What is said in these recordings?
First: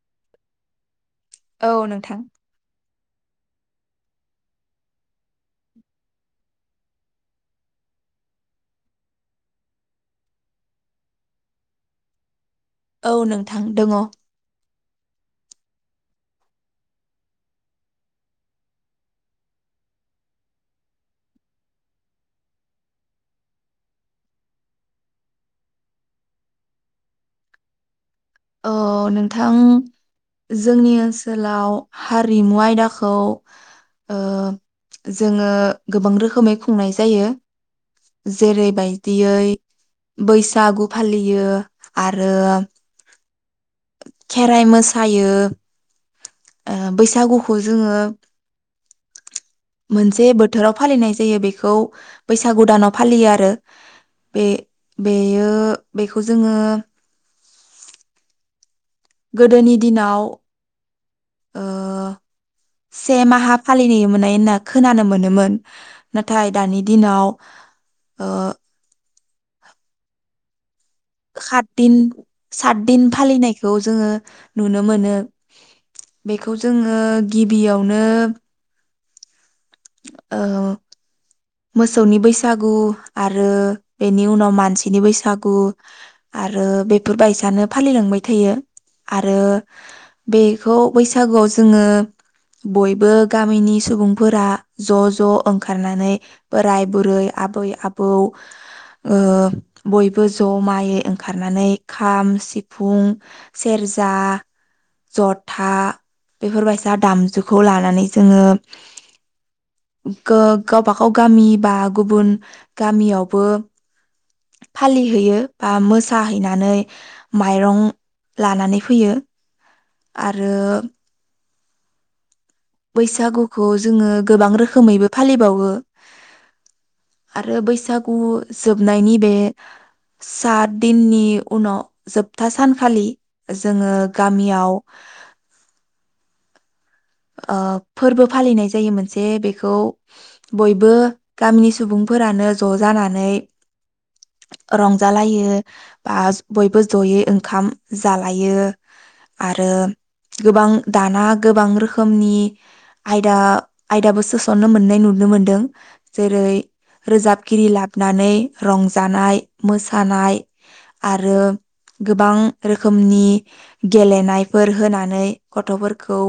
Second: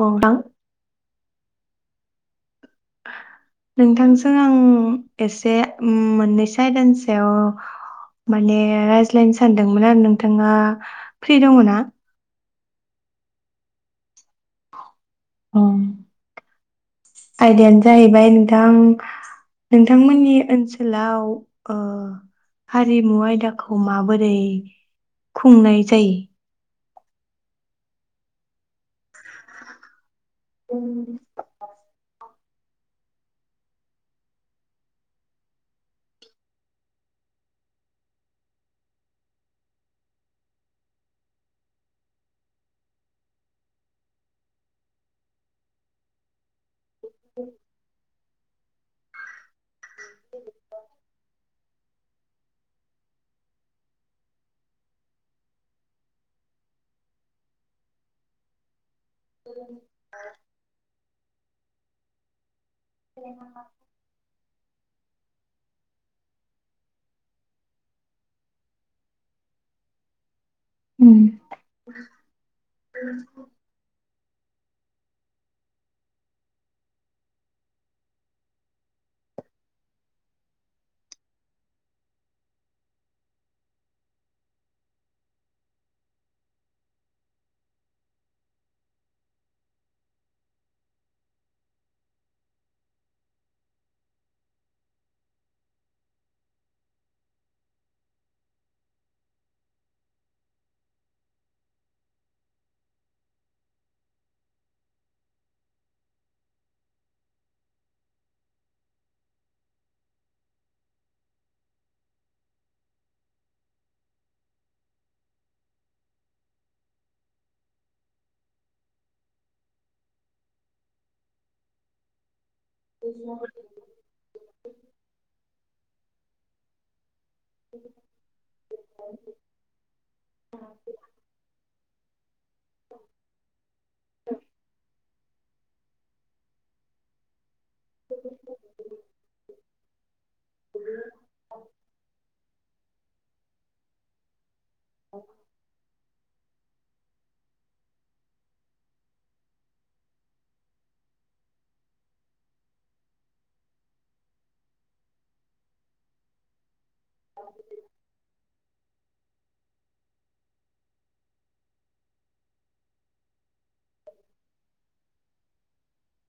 अ दां। औ नोंथां। नोंथांजों आं एसे मोननैसो आयदानि सायाव माने रायज्लायनो सानदोंमोन आरो नोंथाङा फ्रि दङ' ना? औ नोंथां दोङ'। उम आयदायानो जाहैबाय नोंथां नोंथांमोननि ओनसोलाव ओ हारिमु आयदाखौ माबोरै खुंनाय जायो? अ नोंथां जोंनि ओनसोलाव हा रिमु आयदाखौ ओ जोङो गोबां रोखोमै खुंनाय जायो जेरैबायदियै बैसागु फालियो आरो खेराइ मोसायो ओ बैसागुखौ जोङो मोनसे बोथोराव फालिनाय जायो बेखौ बैसागु दानाव फालियो आरो बे बेयो बेखौ जोङो गोदोनि दिनाव ओ से माहा फालिनाय मोननाय होनना खोनानो मोनो। मोन नाथाय दानि दिनाव ओ उम खात दिन सात दिन फालिनायखौ जोङो नुनो मोनो बेखौ जोङो गिबियावनो औ। मोसौनि बैसागु आरो बेनि उनाव मानसिनि बैसागु आरो बेफोरबायसानो फालिलांबाय थायो आरो। बेखौ बैसागुआव जोङो बयबो गामिनि सुबुंफोरा ज' ज' ओंखारनानै बोराय, बुरै, आबै आबौ ओ बयबो जमायै ओंखारनानै खाम, सिफुं, सेरजा, जथा बेफोरबायसा दामजुखौ लानानै जोङो गो गावबागाव अ गामि बा गुबुन गामियावबो फालिहैयो बा मोसाहैनानै माइरं लानानै फैयो। आरो बैसागुखौ जोङो गोबां रोखोमैबो फालिबावो। आरो बैसागु जोबनायनि बे सात दिननि उनाव जोब था सानखालि जोङो गामियाव ओ फोरबो फालिनाय जायो मोनसे बेखौ बयबो गामिनि सुबुंफोरानो ज' जानानै रंजालायो बा बयबो ज'यै ओंखाम जालायो आरो गोबां दाना गोबां रोखोम खोमनि आयदा आयदाबो सोस'ननो मोननाय नुनो मोनदों जेरै रोजाबगिरि लाबनानै रंजानाय मोसानाय आरो गोबां रोखोमनि गेलेनायफोर होनानै गथ'फोरखौ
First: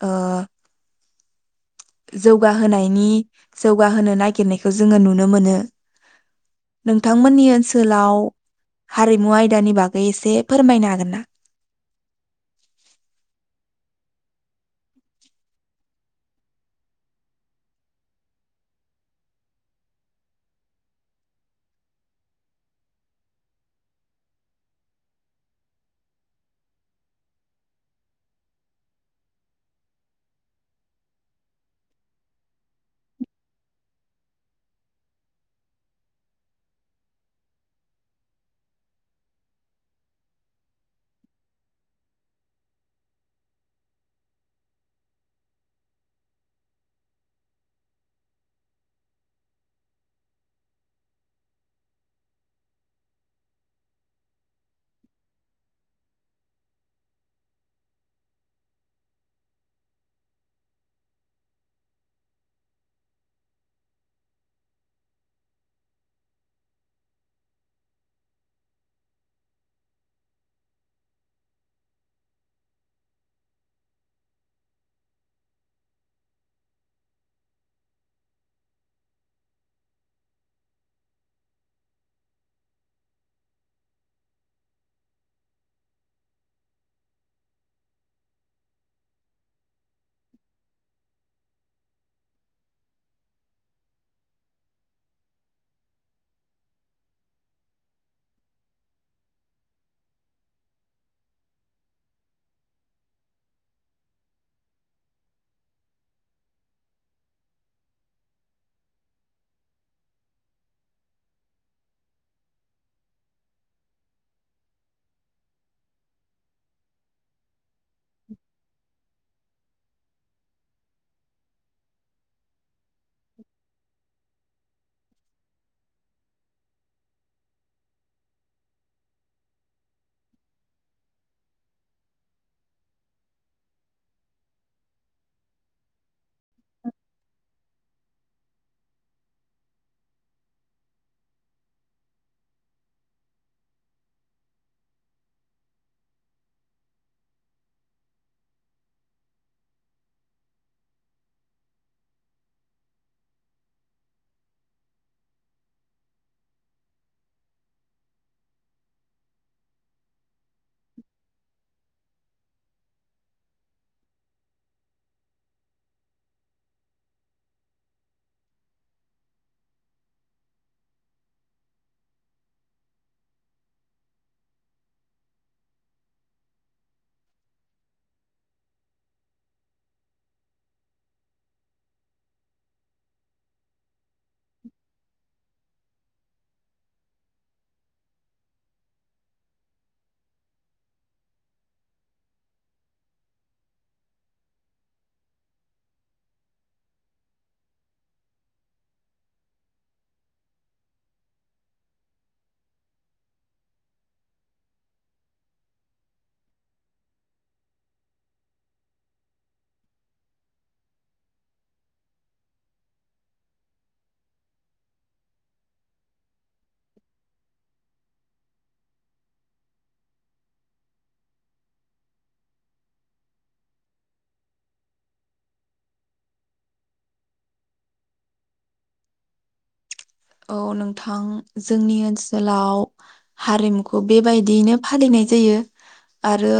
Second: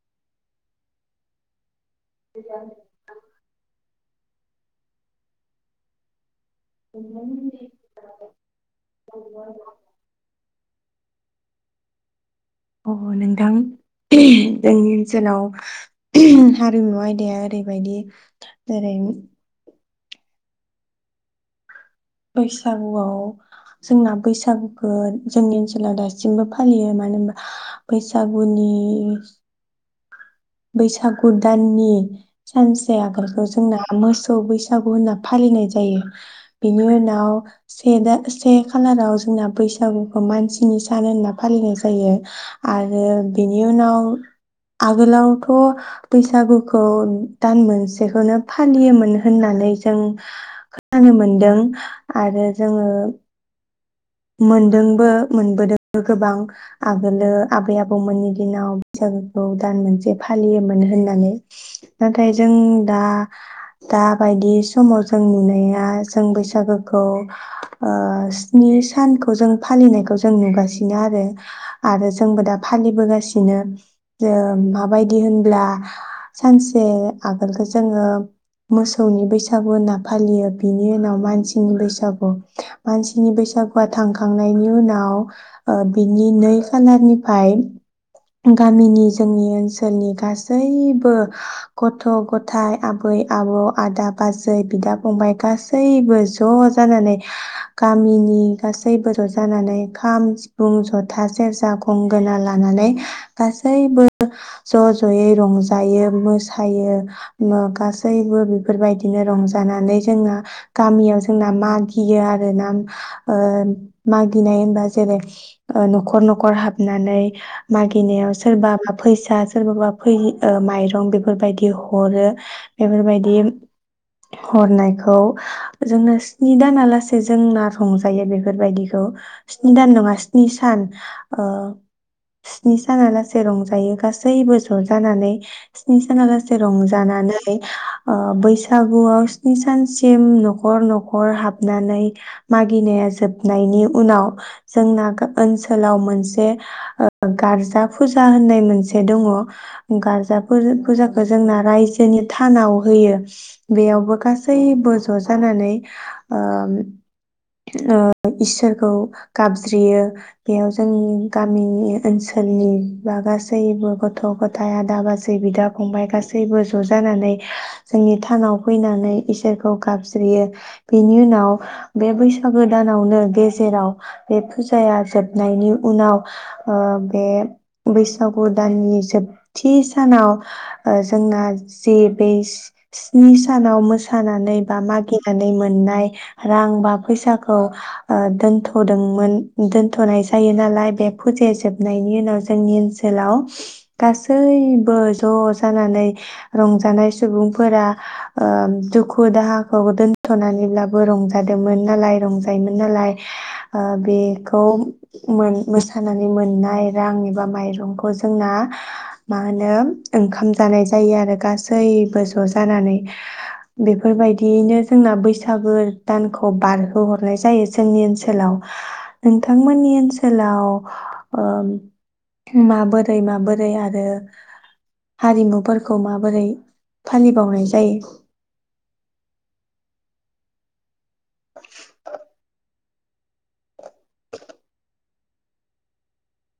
ओ जौगाहोनायनि जौगा होनो नागिरनायखौ जोंङो नुनो मोनो। नोंथांमोननि ओनसोलाव हारिमु आयदानि बागै एसे फोरमायनो हागोन ना? अ नोंथां जोंनि ओनसोलाव ऊम हारिमु आयदाया ओरैबायदि जेरै बैसागुआव जोंना बैसागुखौ जोंनि ओनसोलाव दासिमबो फालियो मानो होनबा बैसागुनि बैसागु दाननि सानसे आगोलखौ जोंना मोसौ बैसागु होनना फालिनाय जायो बेनि उनाव से दा से खालाराव जोंना बैसागुखौ मानसिनि सान होनना फालिनाय जायो आरो बेनि उनाव आगोलाव थ बैसागुखौ दान मोनसेखौनो फालियोमोन होननानै जों खोनानो मोनदों आरो जोङो मोनदोंबो मोनबोदोंबो गोबां आगोलो आबै आबौमोननि दिनाव बैसागोखौ दान मोनसे फालियोमोन होननानै नाथाय जों दा दाबायदि समाव जों नुनाया जों बैसागोखौ ओ स्नि सा सानखौ जों फालिनायखौ जों नुगासिनो आरो आरो जोंबो दा फालिबोगासिनो ओ माबायदि होनब्ला सानसे आगोलखौ जोङो मोसौनि बैसागु होनना फालियो बिनि उनाव मानसिनि बैसागु मानसिनि बैसागु हौवा थांखांनायनि उनाव ओ बिनि नै खालारनिफ्राय गामिनि जोंनि ओनसोलनि गासैबो गथ गथायाइ आबै आबौ आदा बाजै बिदा फंबाय गासैबो ज जानानै गामिनि गासैबो रजानानै खाम सिफुं जथा सेरजा खंगोना लानानै गासैबो ज ज यै रंजायो मोसायो गासैबो बेफोरबायदिनो रंजानानै जोंना गामियाव जोंना मागियो आरो ना ओ मागिनाय होनबा जेरै ओ नखर नखर हाबनानै मागिनायाव सोरबा बा फैसा सोरबाबा फै माइरं बेफोरबायदि हरो बेफोरबायदि हरनायखौ जोंनो स्नि दाना लासे जोंना सं बेफोरबायदिखौ स्नि दान नङा स्नि सान ओ स्नि सानालासेै रंजायो गासैबो जजानानै साना लासे रंजानानै बैसागुआव स्नि सानसिम नखर नखर हाबनानै मा गिनाया जोबनायनि उनाव जोंना ओनसोलाव मोनसे गारजा फुजा होननाय मोनसे दङ गारजा फुजाखौ जोंना रायजोनि थानाव होयो बेयावबो गासैबो ज जानानै ओ ओ इसोरखौ गाबज्रियो बेयाव जोंनि गामिनि ओनसोलनि बा गासैबो गथ गथाय आदा बाजै बिदा फंबाय गासैबो जजानानै जोंनि थानाव फैनानै इसोरखौ गाबज्रियो बेनि उनाव बे बैसागु दानावनो गेजेराव बे फुजाया जोबनायनि उनाव ओ बे बैसागु दाननि जोबथि सानाव ओ जोंना जि बै स्नि सानाव मो सानानै बा मागि नानै मोननाय रां एबा फैसाखौ ओ दोनथ'दोंमोन दोनथनाय जायो नालाय बे फुजाया जोबनायनि उनाव जोंनि ओनसोलाव गासैबो ज जानानै रंजानाय सुबुंफोरा दुखु दाहाखौ दोनथनानैब्लाबो रंजादों मोन नालाय रंजायोमोन नालाय ओ बेखौ मोसानानै मोननाय रां एबा माइरंखौ जोंना मा होनो ओंखाम जानाय जायो आरो गासैबो ज जानानै बेफोरबायदियैनो जोंना बैसागो दानखौ बारहोहरनाय जायो जोंनि ओनसोलाव नोंथांमोननि ओनसोलाव ओ माबोरै माबोरै आरो हारिमुफोरखौ माबोरै फालिबावनाय जायो? औ नोंथां जोंनि ओनसोलाव हारिमुखौ बेबायदियैनो फालिनाय जायो आरो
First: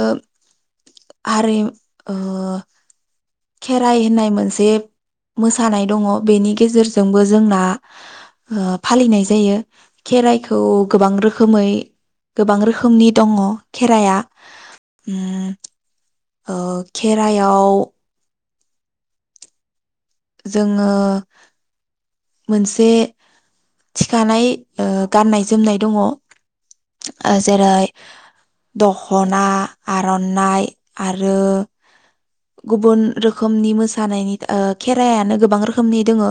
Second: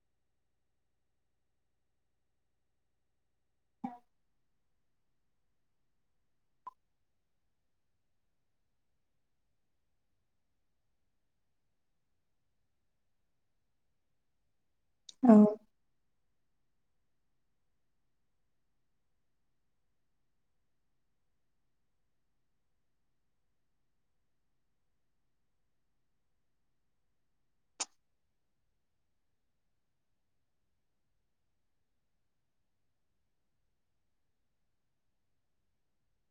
हारि ओ खेराइ होननाय मोनसे मोसानाय दङ बेनि गेजेरजोंबो जोंना ओ फालिनाय जायो खेराइखौ गोबां रोखोमै गोबां रोखोमनि दङ खेराइआ। औ उम ओ खेरायाव जोङो मोनसे थिखानाय ओ गाननाय जोमनाय दङ जेरै दखना आरनाइ आरो गुबुन रोखोमनि मोसानायनि ओ खेराइानो गोबां रोखोमनि दङो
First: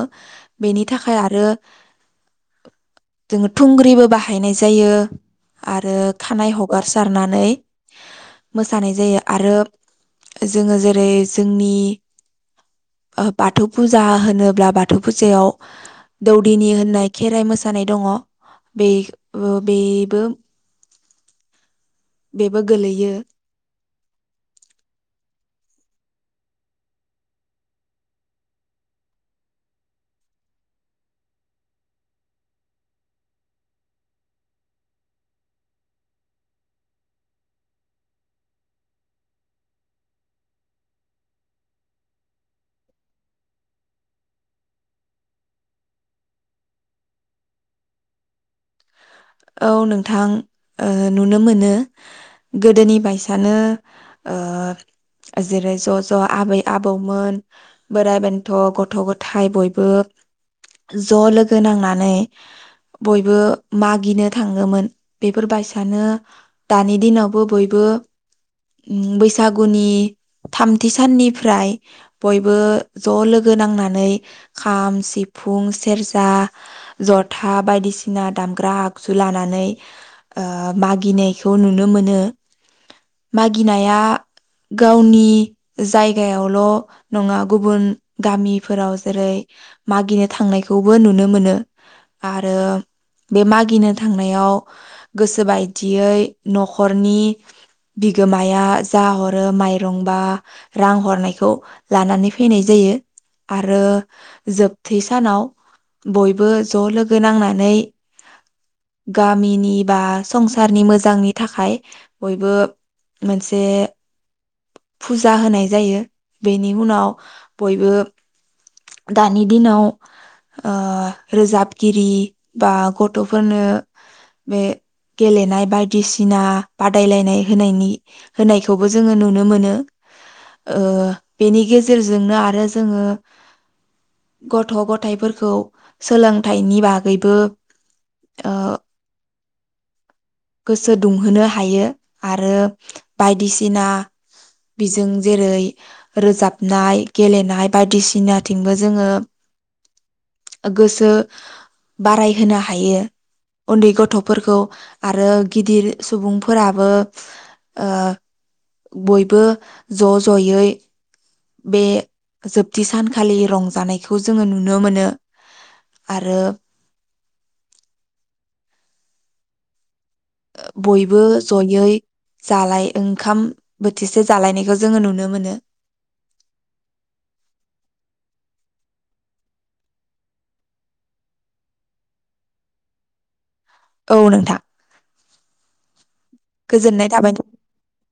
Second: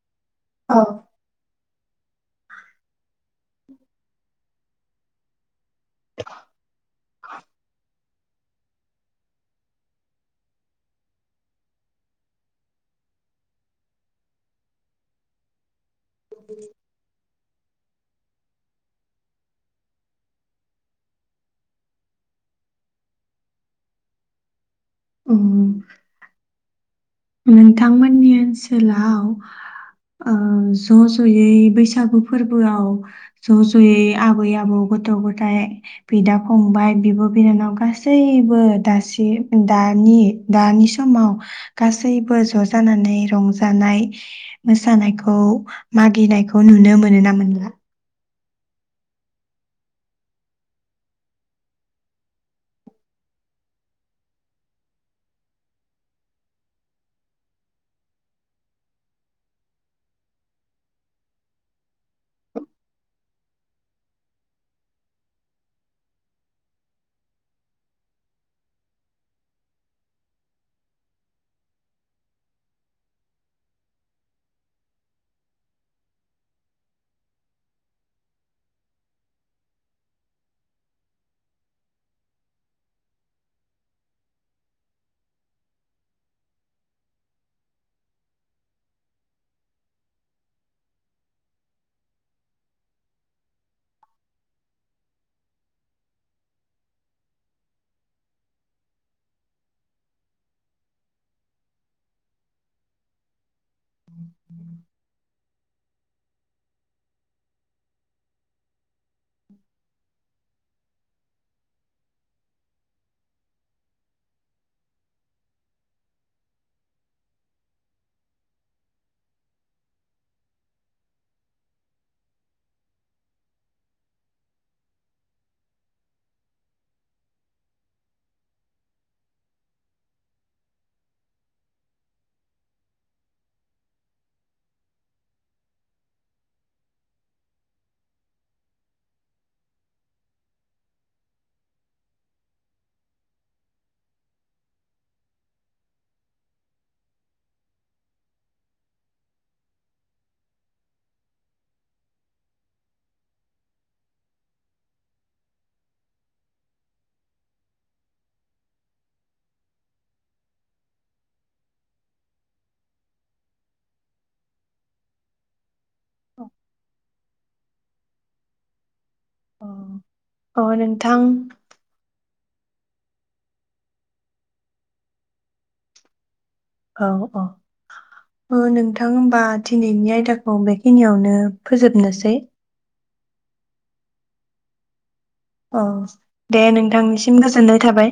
औ बेनि थाखाय आरो जोङो थुंग्रिबो बाहाय हायनाय जायो। आरो खानाय हगारसारनानै मोसानाय जायो आरो जोङो जे रै जोंनि ओ बाथौ फुजा होनोब्ला बाथौ फुजायाव दौदिनि होननाय खेर मोसा जानाय दङ बे-बेबो बेबो गोलैयो उह नोंथांमोननि ओनसोलाव ओ ज जयै बैसागु फोरबोआव ज जयै आबै आबौ गथ गथाय बिदा फंबाय बिब बिनानाव गासैबो दासि दानि दानि समाव गासैबो ज जानानै रंजानाय मोसानायखौ मागिनायखौ नुनो मोनो ना मोनला? औ नोंथां ओ नुनो मोनो गोदोनि बायसानो ओ जेरै ज ज आबै आबौमोन बोराइ बेन्थ गथ गथाय बयबो ज लोगो नांनानै बयबो मागिनो थांङोमोन बेफोरबायसानो दानि दिनावबो बयबो अम बैसागुनि थामथि साननिफ्राय बयबो ज लोगो नांनानै खाम सिफुं सेरजा जथा बायदिसिना दामग्रा आगजु लानानै ओ मागिनायखौ नुनो मोनो मागिनाया गावनि जायगायावल नङा गुबुन गामिफोराव जेरै मागिनो थांनायखौबो नुनो मोनो आरो बे मागिनो थांनायाव गोसो बायदियै नखरनि बिगोमाया जा हरो माइरंबा रां हरनायखौ लानानै फैनाय जायो। आरो जोबथि सानाव बय बो ज लोगो नांनानै गामिनि बा संसारनि मोजांनि थाखाय बयबो मोनसे फुजा होनाय जायो बेनि उनाव बयबो दानि दिनाव ओ रोजाबगिरि बा गथफोरनो बे गेलेनाय बायदिसिना बादायलायनाय होनायनि होनायखौबो जोङो नुनो मोनो ओ बेनि गेजेरजोंनो आरो जोङो गथ गथायफोरखौ सोलोंथाइनि बागैबो ओ गोसो दुंहोनो हायो आरो बायदिसिना बिजों जेरै रोजाबनाय गेलेनाय बायदिसिनाथिंबो जोङो गोसो बारायहोनो हायो उन्दै गथफोरखौ आरो गिदिर सुबुंफोराबो ओ बयबो ज जयै बे जोबथि सानखालि रंजानायखौ जोङो नुनो मोनो आरो अ अ ओ नोंथां बयबो जयै जालाय ओंखाम बोथिसे जालायनायखौ जोङो नुनो मोनो। औ औ ओ नोंथां होमबा दिनैनि आयदाखौ बेखिनियावनो फोजोबनोसै औ नोंथां औ दे गोजोननाय थाबाय नोंथांनिसिम गोजोननाय थाबाय।